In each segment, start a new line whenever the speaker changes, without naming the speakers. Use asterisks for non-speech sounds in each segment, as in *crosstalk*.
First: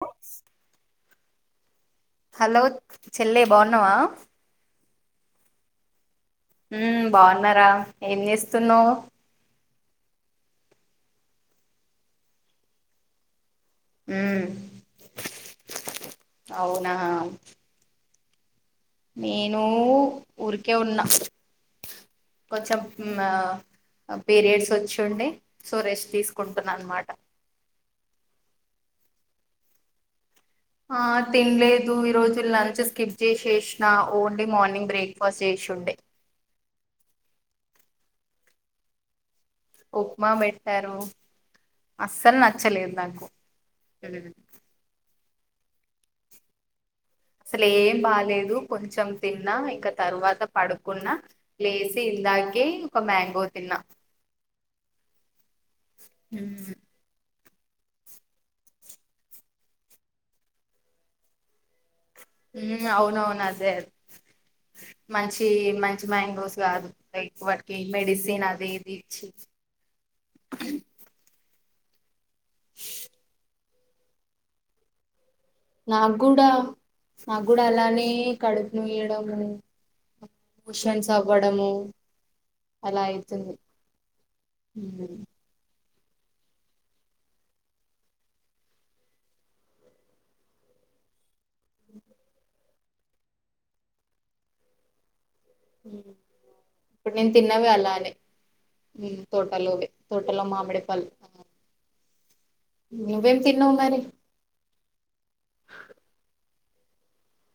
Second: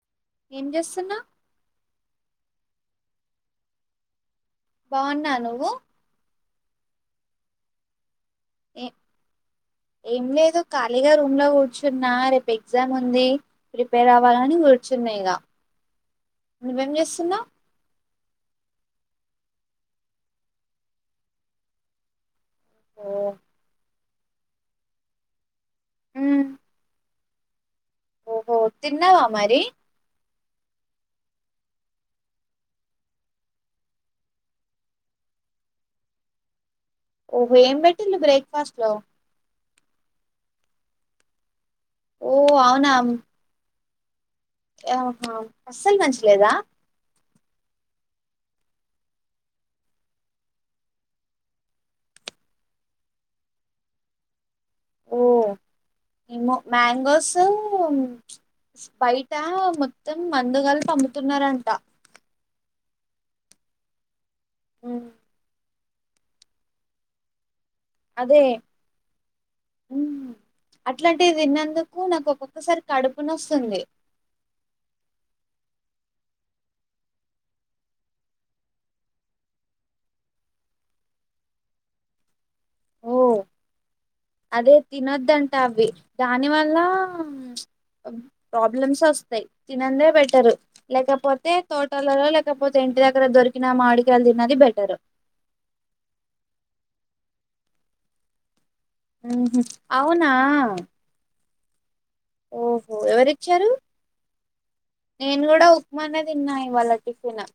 హ
ఏం చేస్తున్నావ్
హలో చెల్లె బాగున్నావా
బావున్నా నువ్వు
ఊ బాగున్నారా ఏం
ఏ
చేస్తున్నవ్
ఏం లేదు ఖాళీగా రూమ్ లో కూర్చున్నా రేపు ఎగ్జామ్ ఉంది ప్రిపేర్
ఉమ్
అవ్వాలని కూర్చున్నా ఇగ నువ్వేం
అవునా
చేస్తున్నావ్
నేను ఊరికే ఉన్నా కొంచెం
ఓ
ఆ పీరియడ్స్ వచ్చుండే సో రెష్
ఉమ్
తీసుకుంటున అనమాట
ఓహో తిన్నావా మరి
ఆ తినలేదు ఈ రోజు లంచ్ స్కిప్ చేసేసిన ఓన్లీ మార్నింగ్ బ్రేక్ఫాస్ట్ చేసినా చుండే
ఓహో ఏం పెట్టిలు బ్రేక్ఫాస్ట్ లో
ఉప్మా పెట్టారు
ఓ
అస్సలు నచ్చలేదు నాకు
ఆహ అస్సలు నచ్చలేద
అసలు ఏం బాలేదు కొంచెం తిన్నా ఇంకా తర్వాత పడుకున్నా లేసి ఇదాకే ఒక మ్యాంగో తిన్నా
ఓ ఏమో
ఉమ్
మ్యాంగోస్ సు స్పైట మొత్తం మందుగల్పి అమ్ముతున్నారట
ఊ అవునవును అదే అదే
ఉమ్
మంచి మం చు మంగోస్ గాదు *unintelligible* కి
అదే
మెడిసిన్ అది ఇది ఇచ్చి
ఉమ్ అట్లాంటివి తిన్నందుకు నాకు ఒక్కొక్కసారి కడుపున నొస్తుంది
నాకు కూడా నాకు కూడా అలానే కడుపు నొయడము ముషన్స్ అవ్వడము అలా
ఓ
అయితుంది
అదే తినొద్దంట అవి దానివల్ల ప్రాబ్లమ్స్ వస్తాయి తినందే బెటరు లేకపోతే తే తోటలలో లేకపోతే ఇంటి దగ్గర దొరికిన మాడికాయలు తిన్నది బెటరు
ఇప్పుడు నేను తిన్నవి అలానే ఊ తోటలోవే
అవునా
తోటలో మామిడిపల్లు
ఓహో ఎవరిచ్చారు
మరి
నేను కూడా ఉప్మా నే దిన్నా ఇవాళ టిఫిను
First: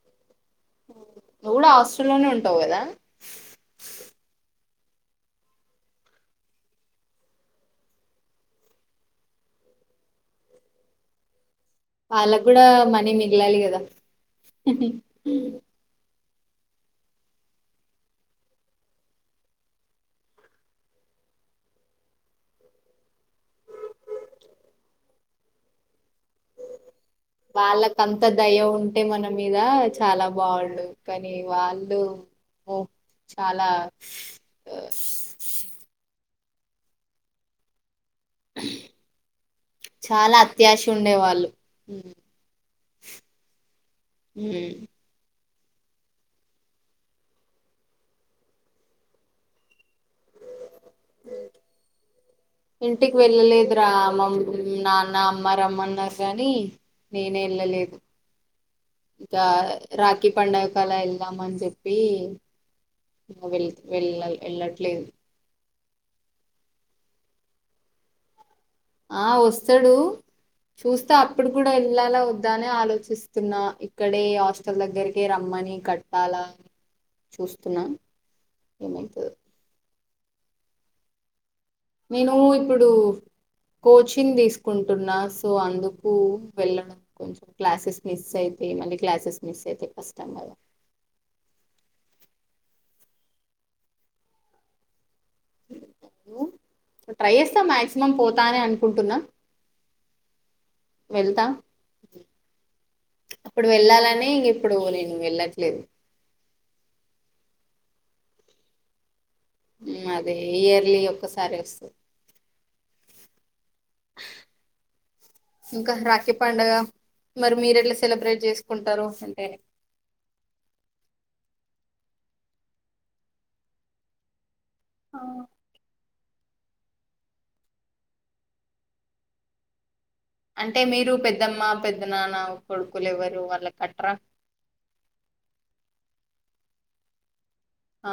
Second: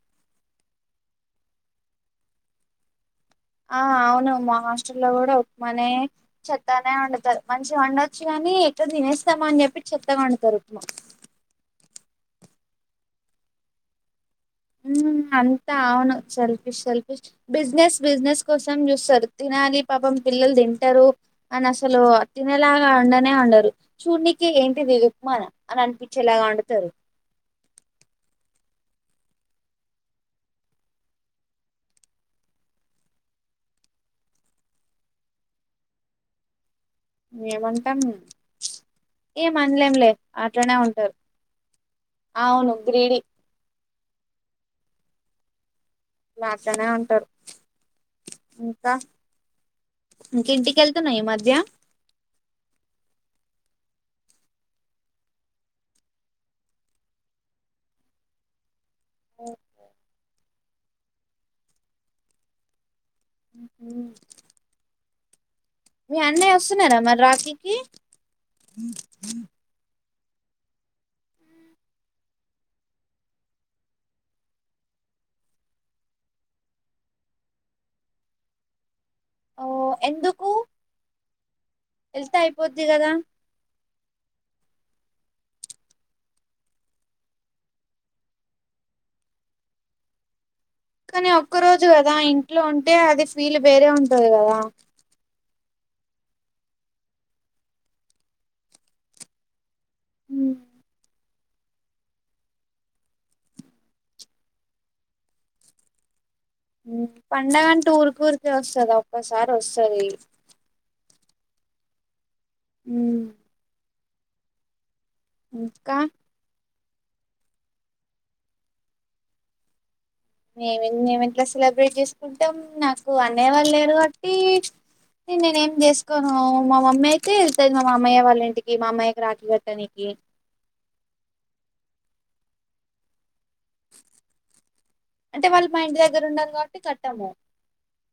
నువు కూడ హాస్ట లోనే ఉంటావు కదా
ఆ అవును మా హాస్టల్లో కూడా ఉప్మానే చెత్తానే వండుతారు మంచిగ వండొచ్చు కానీ నీ ఎక్కడ తినేస్తామో అని చెప్పి చెత్తగా వండుతారు ఉప్మా
వాళకు కూడా మనీ మిగిలాలి కదా
ఊ అంతా అవును సెల్ఫిష్ సెల్ఫిష్ బిజినెస్ బిజినెస్ కోసం చూస్తారు తినాలి పాపం పిల్లలు తింటారు అని అసలు అద్ తినలాగా అండనే అండరు చూడ్నికి ఏంటిది ఉప్మాన అని అనిపి
వాళ్లక్ అంత దయ ఉం అంటే మన మీద చాలా బాగుండు కానీ వాళ్ళు ఓ చాలా ఆ
ఏమంటాం ఏం అనలేంలే
చాలా
అట్లనే
అత్యాశ
ఉంటారు
ఉండేవాళ్ళు
అవును గ్రీడి
మ్మ్
అట్లనే ఉంటారు ఇంకా ఇంకేంటి వెళ్తున్నావా ఈ మధ్య
రామమ్ నాన్న అమ్మ రమ్మన్నారు కానీ నేనే వెళ్ళలేదు ఇక రాఖీ పండుగ కలా వెళ్దామని చెప్పి వెళ్
ఉమ్.
వెళ్ళ వెళ్ళట్లేదు
మీ అన్నయ వస్తున్నారా మరి రాఖీకి
ఆ వస్తాడు చూస్తే అప్పుడు కూడా వెళ్ళాలా వద్దానే ఆలోచిస్తున్నా ఇక్కడే హాస్టల్ దగ్గరికే రమ్మని కట్టాలా చూస్తున్నా ఏమై
ఓ ఎందుకు
నేను
వెళ్తే అయిపోద్ది
ఇప్పుడు
కదా
కోచింగ్ తీసుకుంటున్నా సో అందుకు వెళ్ళడం కొంచెం క్లాసెస్ మిస్ అయితే మళ్లీ క్లాసెస్ మిస్ అయితయి ఫస్ట్ టైమ్ కదా
కానీ ఒక్క రోజు కదా ఇంట్లో ఉంటే అది ఫీల్ వేరే ఉంటది కదా
ట్రై చేస్తా మాక్సిమం పోతానే అనుకుంటున్నా
అ
వెళ్తా అప్పుడు వెళ్ళాలనే ఇంకెప్పుడు నేను లేను వెళ్ళట్లేదు
పండగా అంటే ఉరు ఉర్కానే వస్తదా ఒక్కసారి వస్తది
అదే ఇయర్లీ ఒక్కసారి వస్తది
అ
ఇంకా రాఖీ పండగ మరి మీరు ఎట్లా సెలబ్రేట్ చేసుకుంటారు అంటే
మేమి మేమి ఎట్లా సెలబ్రేట్ చేసుకుంటాం నాకు అన్నయ్య వాళ్ళు లేరు కాబట్టి నేనేం తెచ్ మా అమ్మయితే వెళ్తుంది మామయ్య వాళ్ళ ఇంటికి మామ్మయ్యకి రాఖి కట్టనికి
అంటే మీరు పెద్దమ్మ పెద్ద నాన్న కొడుకులు ఎవ్వరు వాళ్ళకు కట్రా
అంటే వాళ్ళు మా ఇంటి దగ్గర ఉండరు కాబట్టి కట్టము
ఆ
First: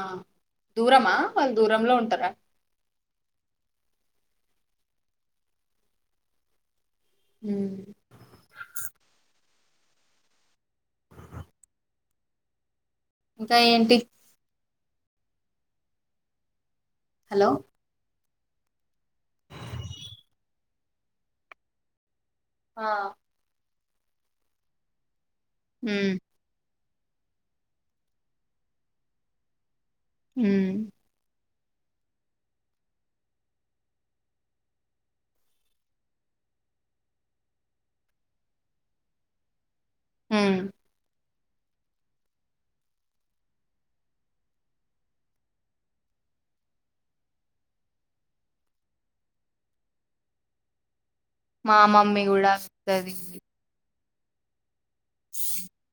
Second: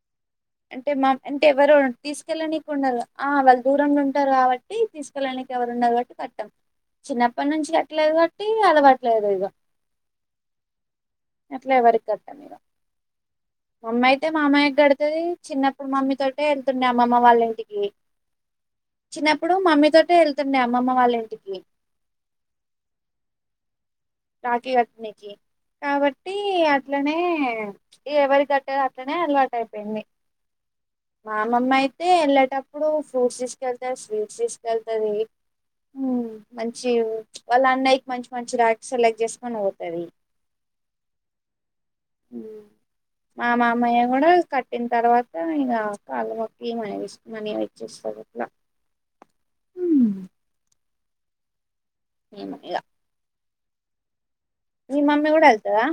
అంటే మా
దూరమా
అంటే
వాళ్ళు
ఎవరు
దూరంలో ఉంటారా
తీసుకెళ్ళనికు ఉండరు ఆ వాళ్ళు దూరంగా ఉంటారు కాబట్టి తీసుకెళ్ళడానికి ఎవరు ఉండరు కాబట్టి కట్టం చిన్నప్పటి నుంచి కట్టలేదు కాబట్టి అలవట్లేదు ఇక అట్లా ఎవరి కట్ట లేదా
ఇంకా ఏంటి
మమ్మీయితే మామయ్య గడుతది చిన్నప్పుడు మమ్మీ తోటే వెళ్తుండే అమ్మమ్మ వాళ్ళ
హలో
ఇంటికి చిన్నప్పుడు మమ్మీ తోనే వెళ్తుండే అమ్మమ్మ వాళ్ళ ఇంటికి
ఆ
రాకీ గట్నేకి
ఉమ్
కాబట్టి అట్లనే ఎవరికి కట్టరు అట్లనే అలవాటు అయిపోయింది
ఉమ్
మా అమ్మమ్మ అయితే ఎళ్ళేటప్పుడూ ఫ్రూట్స్ తీసుకెళ్తద్ స్వీట్స్ తీసుకెళ్తదీ. ఊ మంచీ వాళ్ళ అన్నయ్యకి మంచి మంచి రాఖి సెలెక్ట్ చేసుకొని పో
ఊ
ఊ మా మామయ్య కూడా కట్టిన్ తర్వాతా ఇంగా కాళ్ళ మొక్కీ మనీ తీస్ మనీ ఇచ్చేస్. తడు అట్లా ఉమ్,
మా మమ్మీ గూడా
ఏమో
*inaudible*
ఇగ
స్తదీ
మీ మమ్మీ గూడ ఎళ్తదా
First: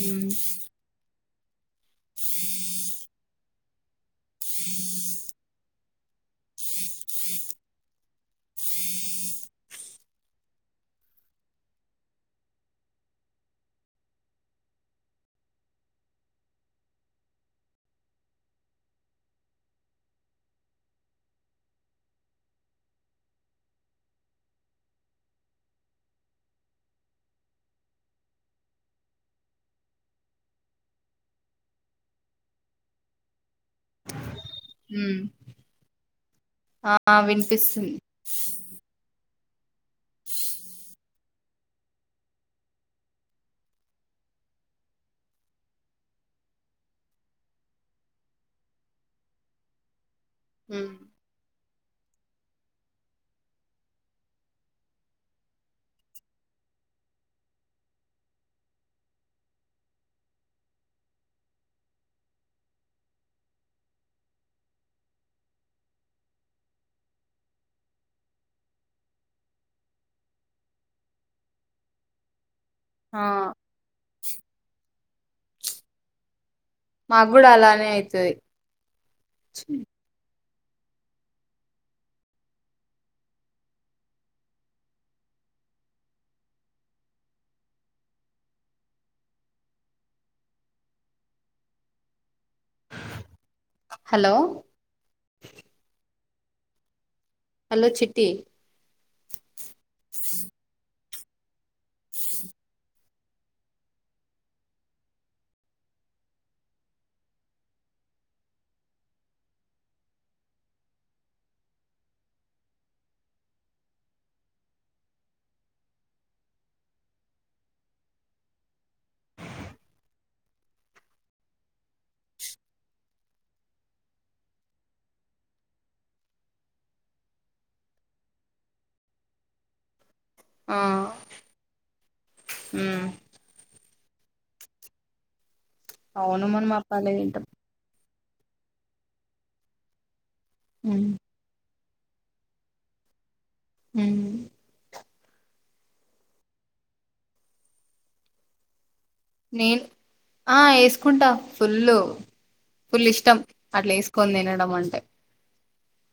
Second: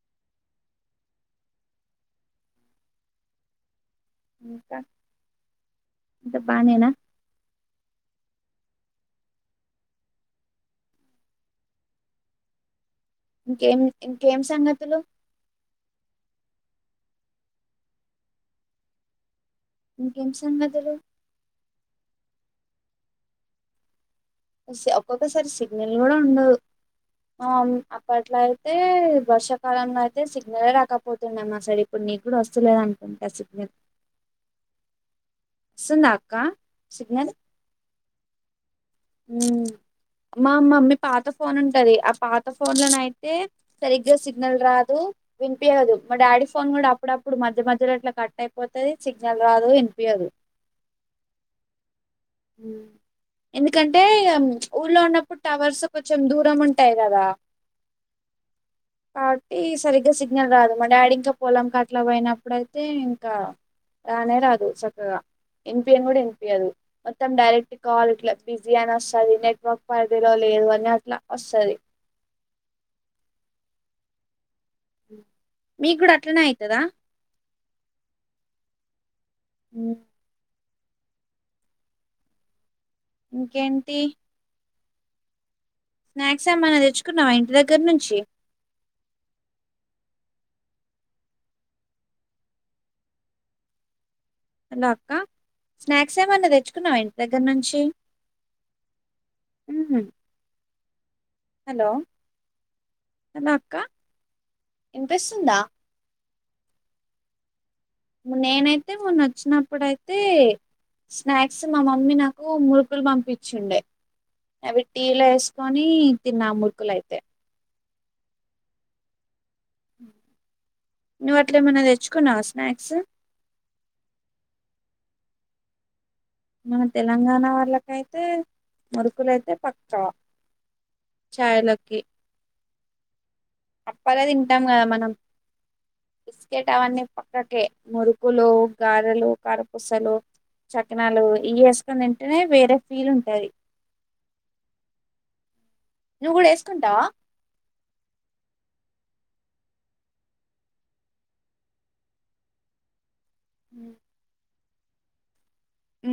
ఊ
ఇంకా అంత బానేనా.
అహ
ఇంకేం ఇంకేం సంగతులు. ఇంకేం సంగతులు ఒస్ ఒక్కొక్కసారి సిగ్నల్ గూడా ఉండదు. ఆ అవున్ అప్పట్లో అయితే వర్షాకాలంలో అయితే సిగ్నలే రాకపోతుండే మా సైడ్ ఎప్పుడు. నీక్ గూడా వస్తలేద్ అనుకుంట సిగ్నల్. వస్తుందా అక్క
ఊ ఆ వినిపిస్తుంది.
హ్మూ మా మమ్మీ పాత ఫోన్ ఉంటది ఆ పాత ఫోన్ లోన అయితే సరిగ్గా సిగ్నల్ రాదు. తె వినిపియ్యదు. మా డాడీ ఫోన్ గూడా అప్పుడప్పుడు మధ్య మధ్యలో అట్ల కట్ అయిపోతది సిగ్నల్ రాదు ఇన్పియ్యదు.
హ్ము
ఊ ఎందుకంటే ఇగా అం ప్చ్ ఊర్లో ఉన్నప్పుడు టవర్సు కొంచెం దూరం ఉంటాయి గదా. కాబట్టి సరిగ్గా సిగ్నల్ రాదు మా డాడీ ఇంకా పొలం కా అట్లా పోయినప్పుడయితే ఇంకా రానే రాదు సక్కగా ఇన్పీయను గూడా ఇన్పియ్యదు. మొత్తం డైరెక్ట్ కాల్ ఇట్ల బిజీ అని వస్తది. నెట్వర్క్ పరిధిలో లేదు అని అట్లా వస్తది.
ఆ
మీక్ గూడ అట్లనే ఐ
మాక్ గూడా అలానే అయితది
ఇంకేంటీ స్నాక్స్ ఏమన్నా తెచ్చుకున్నావా ఇంటి దగ్గర్ నుంచీ.
హలో
హలో అక్కా. స్నాక్స్ ఏమన్నా తెచ్చుకున్నావా ఇం దగ్గర్ నుంచీ
హలో చిట్టి
ఊహు హలో హలో అక్కా ఇన్పిస్తుందా. నేనైతే మొన్న వచ్చినప్పుడైతే. స్నాక్స్ మా మమ్మీ నాకూ మురుకుల్ పంపిచ్చుండే. అవి టీలో ఏసుకోనీ తిన్నా మురుకులయితే. నువ్వు అట్లేమన్నా తెచ్చుకున్నావా స్నాక్సు. మన తెలంగాణా వాళ్ళకైతే మురుకులయితే పక్కా.
ఆ
చాయ్లకి
ఊ
అప్పాలే తింటాం గదా మనం.
అవును
బిస్కెట్
మనం
అవన్నీ
అప్పాలే తింటాం
పక్కకే మురు కులూ, గారెలూ, కారప్పూసలూ
ఉమ్
నాలు ఇ వేసుకుని తింటేనే వేరే ఫీల్ ఉంటది
హ్మ్మ్
నువ్వు కూడా వేసుకుంటావా
నేను ఆ ఏసుకుంట ఫుల్ ఫుల్ ఇష్టం అట్లా ఏసుకొని తినడం అంటే
ఉ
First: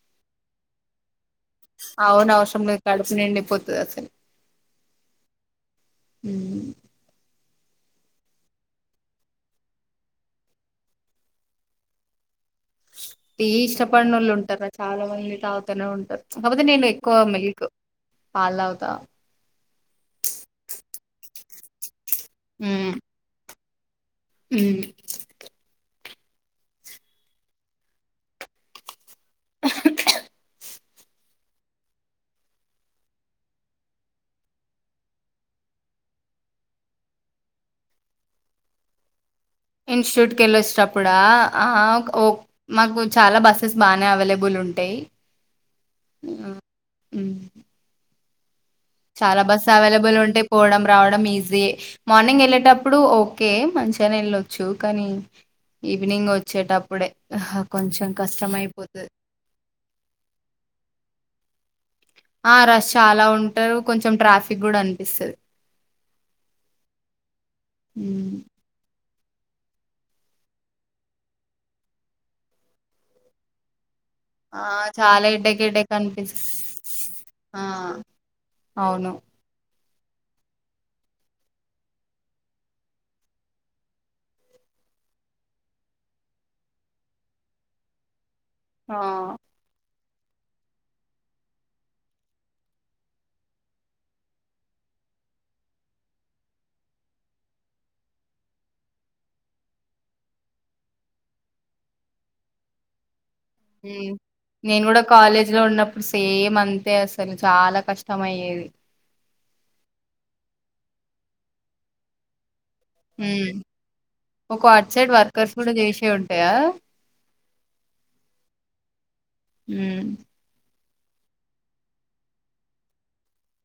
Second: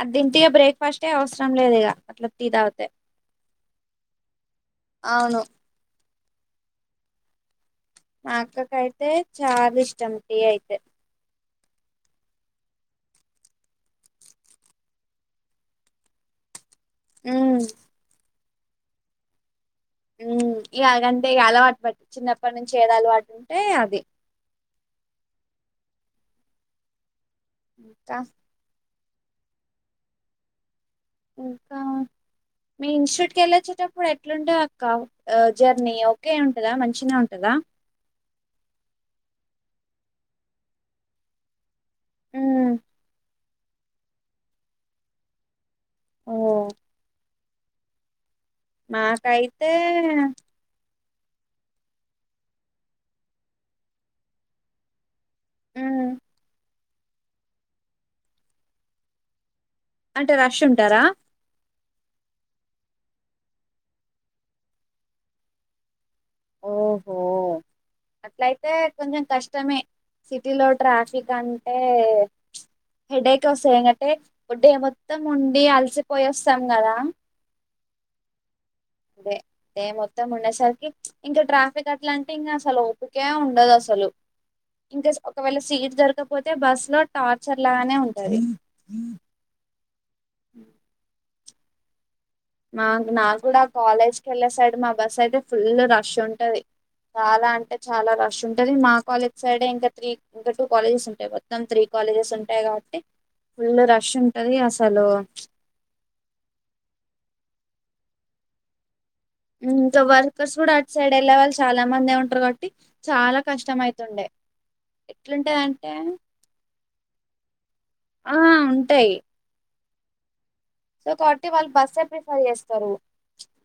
అది దింటే ఇగ బ్రేక్ఫాస్ట్ఆ అవస
అవును అవసరం లేదు కడుపు నిండిపోతది అసలు
అవును
హ్మ్మ్
మాఅక్కకైతే చాలా ఇష్టం టీ అయితే
టీ ఇష్టపడనోళ్ళు ఉంటార చాలా మంది తాగుతనే ఉంటారు కాకపోతే నేను ఎక్కువ
ఉమ్
మిల్క్ పాలుతాగుత
అంటే అలవాటు పట్టి చిన్నప్పటి నుంచి ఏది అలవాటు ఉంటే అది
హుమ్మ్
కా ఇంకా మీ ఇన్స్టిట్యూట్కి వెళ్ళ వచ్చేటప్పుడు ఎట్లుంటాదక్క జర్నీ ఓకే ఉంటదా మంచినే ఉంటదా
ఇన్స్టిట్యూట్ కి వెళ్ళి వచ్చినప్పుడా ఆ
ఉమ్
మాకు చాలా బస్ స్సెస్ బానే అవైలబుల్ ఉంటాయి
ఓ
చాలా బస్సు
మాకైతే
అవైలబుల్ ఉంటాయి పోవడం రావడం ఈజీ ఏ మార్నింగ్ వెళ్ళేటప్పుడు ఓకే మంచిగానే వెళ్ళొచ్చు కానీ
ఉమ్
ఈవినింగ్ వచ్చేటప్పుడే కొంచెం కష్టం అయిపోతది
అంటే రష్ ఉంటారా
ఆ రష్ చాలా ఉంటారు కొంచెం ట్రాఫిక్ కూడా అనిపిస్తది
ఓహో
హ్మ్మ్
అట్లయితే కొంచెం కష్టమే సిటీలో ట్రాఫిక్ అంటే హెడేక్ వస్తాయి ఎకంటే ఒ
ఆ
డే మొత్తం
చాలా హెడేక్
ఉండి
హెడేక్
అలసిపోయి
అనిపిస్
వస్తాం కదా
ఆ అవును
అదే డే మొత్తం ఉండేసరికి ఇంకా ట్రాఫిక్ అట్లా అంటే ఇంకా అసలు ఓపికే ఉండదు అసలు ఇన్ కేసు ఒకవేళ సీట్ దొరకపోతే బస్ లో టార్చర్ లాగానే ఉంటది
ఆ
సరి మా నా కూడా కాలేజ్కి వెళ్ళే సైడ్ మా బస్ అయితే ఫుల్ రష్ ఉంటది చాలా అంటే చాలా రష్ ఉంటది మా కాలేజ్ సైడ్ే ఇంకా త్రీ ఇంకా టూ కాలేజెస్ ఉంటాయి మొత్తం త్రీ కాలేజెస్ ఉంటాయి కాబట్టి ఫుల్ రష్ ఉంటది
నేను కూడా
అసలు
కాలేజ్ లో ఉన్నప్పుడు సేమ్ అంతే అసలు చాలా కష్టం అయ్యేది
ఇంకా వర్కర్స్ కూడా అటు సైడ్ వెళ్ళే వాళ్ళు చాలా మంది ఉంటారు కబట్టి చాలా
హ్మ్.
కష్టం అవుతుండే
ఒక అట్ సైడ్ వర్కర్స్
ఎట్లుంటది
కూడా
అంటే
చేసే ఉంటాయా
ఆ ఉంటాయి
హ్మ్మ్
సో కాబట్టి వాళ్ళు బస్సే ప్రిఫర్ చేస్తారు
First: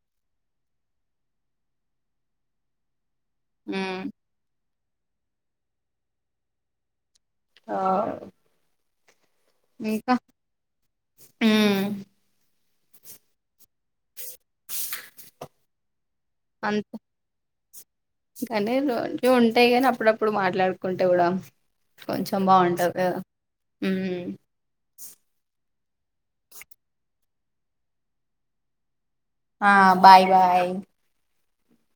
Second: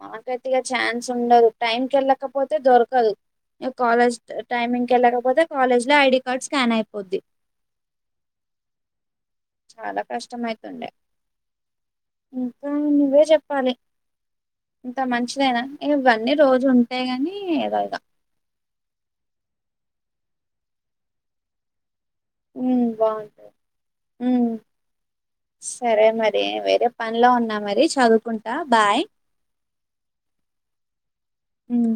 మాకైతేఈగా ఛాన్స్ ఉండదు టైంకి వెళ్ళకపోతే దొరకదు
హ్మ్.
కాలేజ్ టైమింగ్కి వెళ్ళకపోతే కాలేజ్ లో ఐడి కార్డ్ స్కాన్ అయిపోద్ది
ఆ
చాలా
ఇంకా
కష్టమైతుండే ఇంకా నువ్వే చెప్పాలి. ఇంత మంచిదైనా ఇవన్నీ రోజు ఉంటేయి గాని ఏదోగా
లేదు అన్ని ఉంట అప్పుడప్పుడు మాట్లాడుకుంటే కూడా కొంచెం బాగుంటది కదా
బాగుంటాయి
మ్మ్
సరే మరి వేరే పన్లో ఉన్నా మరి చదువుకుంటా బాయ్
ఆ బాయ్ బాయ్.
మ్